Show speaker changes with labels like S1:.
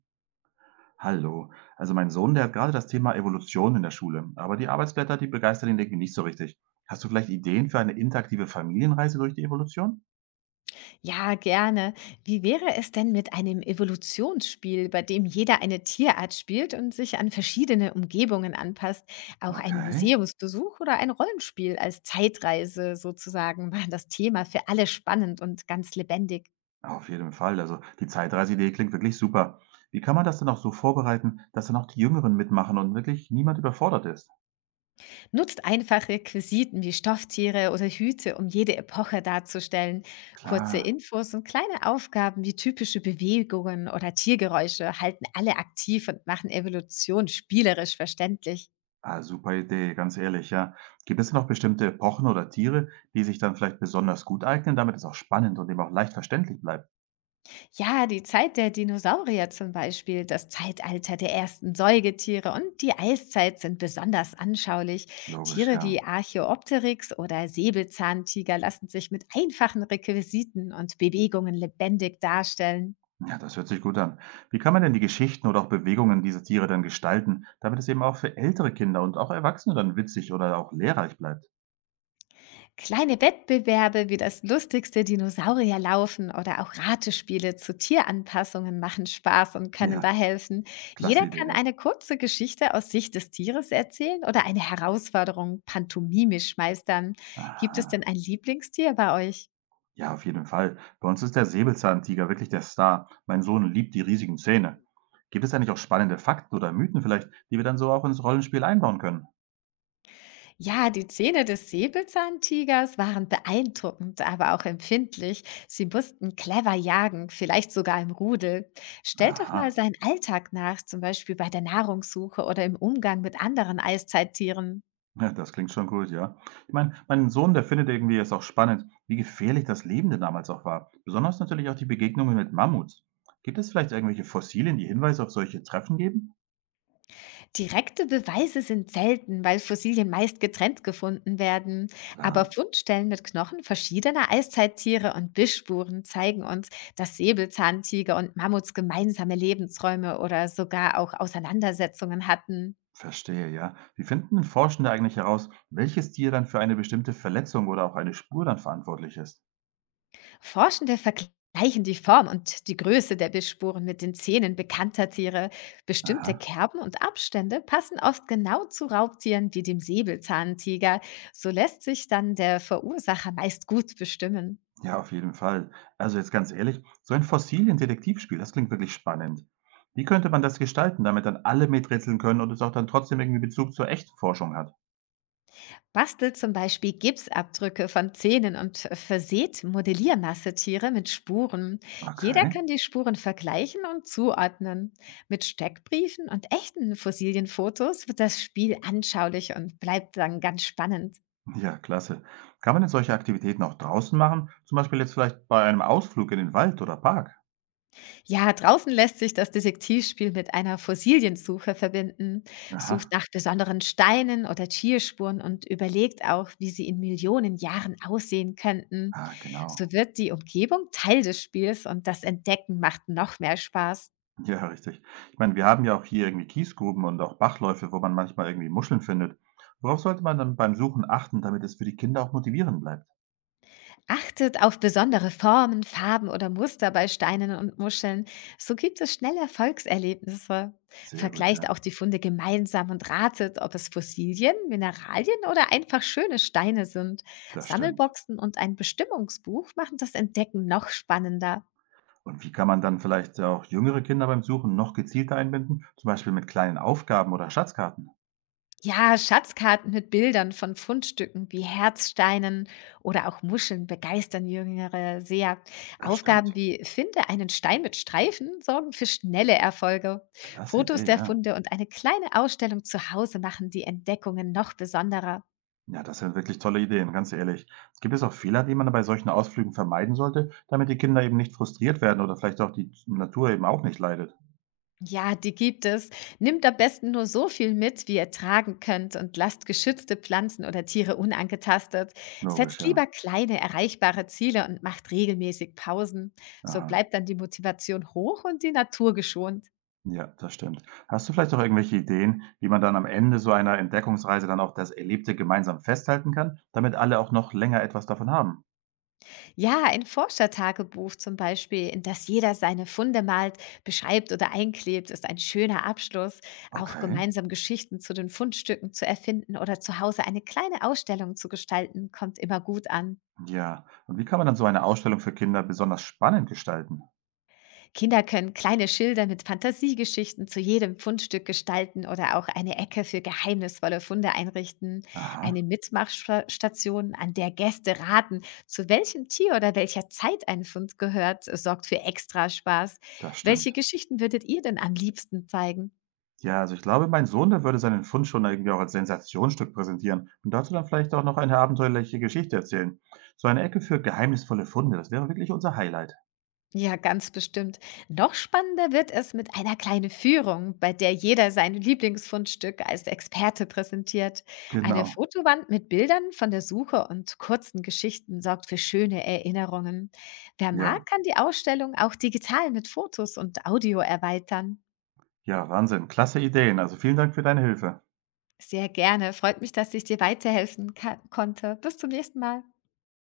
S1: Hallo. Also mein Sohn, der hat gerade das Thema Evolution in der Schule, aber die Arbeitsblätter, die begeistern ihn irgendwie nicht so richtig. Hast du vielleicht Ideen für eine interaktive Familienreise durch die Evolution?
S2: Ja, gerne. Wie wäre es denn mit einem Evolutionsspiel, bei dem jeder eine Tierart spielt und sich an verschiedene Umgebungen anpasst? Auch ein
S1: Okay,
S2: Museumsbesuch oder ein Rollenspiel als Zeitreise sozusagen machen das Thema für alle spannend und ganz lebendig.
S1: auf jeden Fall. Also die Zeitreiseidee klingt wirklich super. Wie kann man das denn auch so vorbereiten, dass dann auch die Jüngeren mitmachen und wirklich niemand überfordert ist?
S2: Nutzt einfache Requisiten wie Stofftiere oder Hüte, um jede Epoche darzustellen. Kurze
S1: Klar.
S2: Infos und kleine Aufgaben wie typische Bewegungen oder Tiergeräusche halten alle aktiv und machen Evolution spielerisch verständlich.
S1: Ah, super Idee, ganz ehrlich, ja. Gibt es denn noch bestimmte Epochen oder Tiere, die sich dann vielleicht besonders gut eignen, damit es auch spannend und eben auch leicht verständlich bleibt?
S2: Ja, die Zeit der Dinosaurier zum Beispiel, das Zeitalter der ersten Säugetiere und die Eiszeit sind besonders anschaulich.
S1: Logisch,
S2: Tiere
S1: ja.
S2: wie Archaeopteryx oder Säbelzahntiger lassen sich mit einfachen Requisiten und Bewegungen lebendig darstellen.
S1: Ja, das hört sich gut an. Wie kann man denn die Geschichten oder auch Bewegungen dieser Tiere dann gestalten, damit es eben auch für ältere Kinder und auch Erwachsene dann witzig oder auch lehrreich bleibt?
S2: Kleine Wettbewerbe wie das lustigste Dinosaurierlaufen oder auch Ratespiele zu Tieranpassungen machen Spaß und können
S1: Ja,
S2: da helfen.
S1: klasse
S2: Jeder
S1: Idee.
S2: kann
S1: Ja.
S2: eine kurze Geschichte aus Sicht des Tieres erzählen oder eine Herausforderung pantomimisch meistern. Gibt es
S1: Aha.
S2: denn ein Lieblingstier bei euch?
S1: Ja, auf jeden Fall. Bei uns ist der Säbelzahntiger wirklich der Star. Mein Sohn liebt die riesigen Zähne. Gibt es eigentlich auch spannende Fakten oder Mythen vielleicht, die wir dann so auch ins Rollenspiel einbauen können?
S2: Ja, die Zähne des Säbelzahntigers waren beeindruckend, aber auch empfindlich. Sie mussten clever jagen, vielleicht sogar im Rudel. Stellt doch mal
S1: Aha.
S2: seinen Alltag nach, zum Beispiel bei der Nahrungssuche oder im Umgang mit anderen Eiszeittieren.
S1: Ja, das klingt schon gut, ja. Ich meine, mein Sohn, der findet irgendwie jetzt auch spannend, wie gefährlich das Leben denn damals auch war. Besonders natürlich auch die Begegnungen mit Mammuts. Gibt es vielleicht irgendwelche Fossilien, die Hinweise auf solche Treffen geben?
S2: Direkte Beweise sind selten, weil Fossilien meist getrennt gefunden werden. Aber
S1: Klar,
S2: Fundstellen mit Knochen verschiedener Eiszeittiere und Bissspuren zeigen uns, dass Säbelzahntiger und Mammuts gemeinsame Lebensräume oder sogar auch Auseinandersetzungen hatten.
S1: verstehe, ja. Wie finden denn Forschende eigentlich heraus, welches Tier dann für eine bestimmte Verletzung oder auch eine Spur dann verantwortlich ist?
S2: Forschende vergleichen die Form und die Größe der Bissspuren mit den Zähnen bekannter Tiere. Bestimmte
S1: Aha,
S2: Kerben und Abstände passen oft genau zu Raubtieren wie dem Säbelzahntiger. So lässt sich dann der Verursacher meist gut bestimmen.
S1: ja, auf jeden Fall. Also jetzt ganz ehrlich, so ein Fossilien-Detektivspiel, das klingt wirklich spannend. Wie könnte man das gestalten, damit dann alle miträtseln können und es auch dann trotzdem irgendwie Bezug zur echten Forschung hat?
S2: Bastelt zum Beispiel Gipsabdrücke von Zähnen und verseht Modelliermassetiere mit Spuren. Jeder
S1: Okay.
S2: kann die Spuren vergleichen und zuordnen. Mit Steckbriefen und echten Fossilienfotos wird das Spiel anschaulich und bleibt dann ganz spannend.
S1: Ja, klasse. Kann man denn solche Aktivitäten auch draußen machen? Zum Beispiel jetzt vielleicht bei einem Ausflug in den Wald oder Park?
S2: Ja, draußen lässt sich das Detektivspiel mit einer Fossiliensuche verbinden, sucht
S1: Aha,
S2: nach besonderen Steinen oder Tierspuren und überlegt auch, wie sie in Millionen Jahren aussehen könnten.
S1: ah, genau.
S2: So wird die Umgebung Teil des Spiels und das Entdecken macht noch mehr Spaß.
S1: Ja, richtig. Ich meine, wir haben ja auch hier irgendwie Kiesgruben und auch Bachläufe, wo man manchmal irgendwie Muscheln findet. Worauf sollte man dann beim Suchen achten, damit es für die Kinder auch motivierend bleibt?
S2: Achtet auf besondere Formen, Farben oder Muster bei Steinen und Muscheln. So gibt es schnell Erfolgserlebnisse.
S1: Sehr gut,
S2: Vergleicht
S1: ja,
S2: auch die Funde gemeinsam und ratet, ob es Fossilien, Mineralien oder einfach schöne Steine sind.
S1: das stimmt.
S2: Sammelboxen und ein Bestimmungsbuch machen das Entdecken noch spannender.
S1: Und wie kann man dann vielleicht auch jüngere Kinder beim Suchen noch gezielter einbinden? Zum Beispiel mit kleinen Aufgaben oder Schatzkarten?
S2: Ja, Schatzkarten mit Bildern von Fundstücken wie Herzsteinen oder auch Muscheln begeistern Jüngere sehr.
S1: Das
S2: Aufgaben
S1: stimmt.
S2: wie Finde einen Stein mit Streifen sorgen für schnelle Erfolge.
S1: Klasse
S2: Fotos
S1: Idee,
S2: der
S1: ja.
S2: Funde und eine kleine Ausstellung zu Hause machen die Entdeckungen noch besonderer.
S1: Ja, das sind wirklich tolle Ideen, ganz ehrlich. Gibt es auch Fehler, die man bei solchen Ausflügen vermeiden sollte, damit die Kinder eben nicht frustriert werden oder vielleicht auch die Natur eben auch nicht leidet?
S2: Ja, die gibt es. Nimmt am besten nur so viel mit, wie ihr tragen könnt und lasst geschützte Pflanzen oder Tiere unangetastet.
S1: Logisch,
S2: Setzt lieber
S1: ja.
S2: kleine, erreichbare Ziele und macht regelmäßig Pausen. So
S1: Aha.
S2: bleibt dann die Motivation hoch und die Natur geschont.
S1: Ja, das stimmt. Hast du vielleicht auch irgendwelche Ideen, wie man dann am Ende so einer Entdeckungsreise dann auch das Erlebte gemeinsam festhalten kann, damit alle auch noch länger etwas davon haben?
S2: Ja, ein Forschertagebuch zum Beispiel, in das jeder seine Funde malt, beschreibt oder einklebt, ist ein schöner Abschluss. Auch
S1: Okay.
S2: gemeinsam Geschichten zu den Fundstücken zu erfinden oder zu Hause eine kleine Ausstellung zu gestalten, kommt immer gut an.
S1: Ja. Und wie kann man dann so eine Ausstellung für Kinder besonders spannend gestalten?
S2: Kinder können kleine Schilder mit Fantasiegeschichten zu jedem Fundstück gestalten oder auch eine Ecke für geheimnisvolle Funde einrichten, eine
S1: Aha,
S2: Mitmachstation, an der Gäste raten, zu welchem Tier oder welcher Zeit ein Fund gehört, sorgt für extra Spaß.
S1: das
S2: Welche
S1: stimmt.
S2: Geschichten würdet ihr denn am liebsten zeigen?
S1: Ja, also ich glaube, mein Sohn, der würde seinen Fund schon irgendwie auch als Sensationsstück präsentieren und dazu dann vielleicht auch noch eine abenteuerliche Geschichte erzählen. So eine Ecke für geheimnisvolle Funde, das wäre wirklich unser Highlight.
S2: Ja, ganz bestimmt. Noch spannender wird es mit einer kleinen Führung, bei der jeder sein Lieblingsfundstück als Experte präsentiert. Eine
S1: Genau.
S2: Fotowand mit Bildern von der Suche und kurzen Geschichten sorgt für schöne Erinnerungen. Wer mag,
S1: Ja,
S2: kann die Ausstellung auch digital mit Fotos und Audio erweitern.
S1: ja, Wahnsinn. Klasse Ideen. Also vielen Dank für deine Hilfe.
S2: Sehr gerne. Freut mich, dass ich dir weiterhelfen konnte. Bis zum nächsten Mal.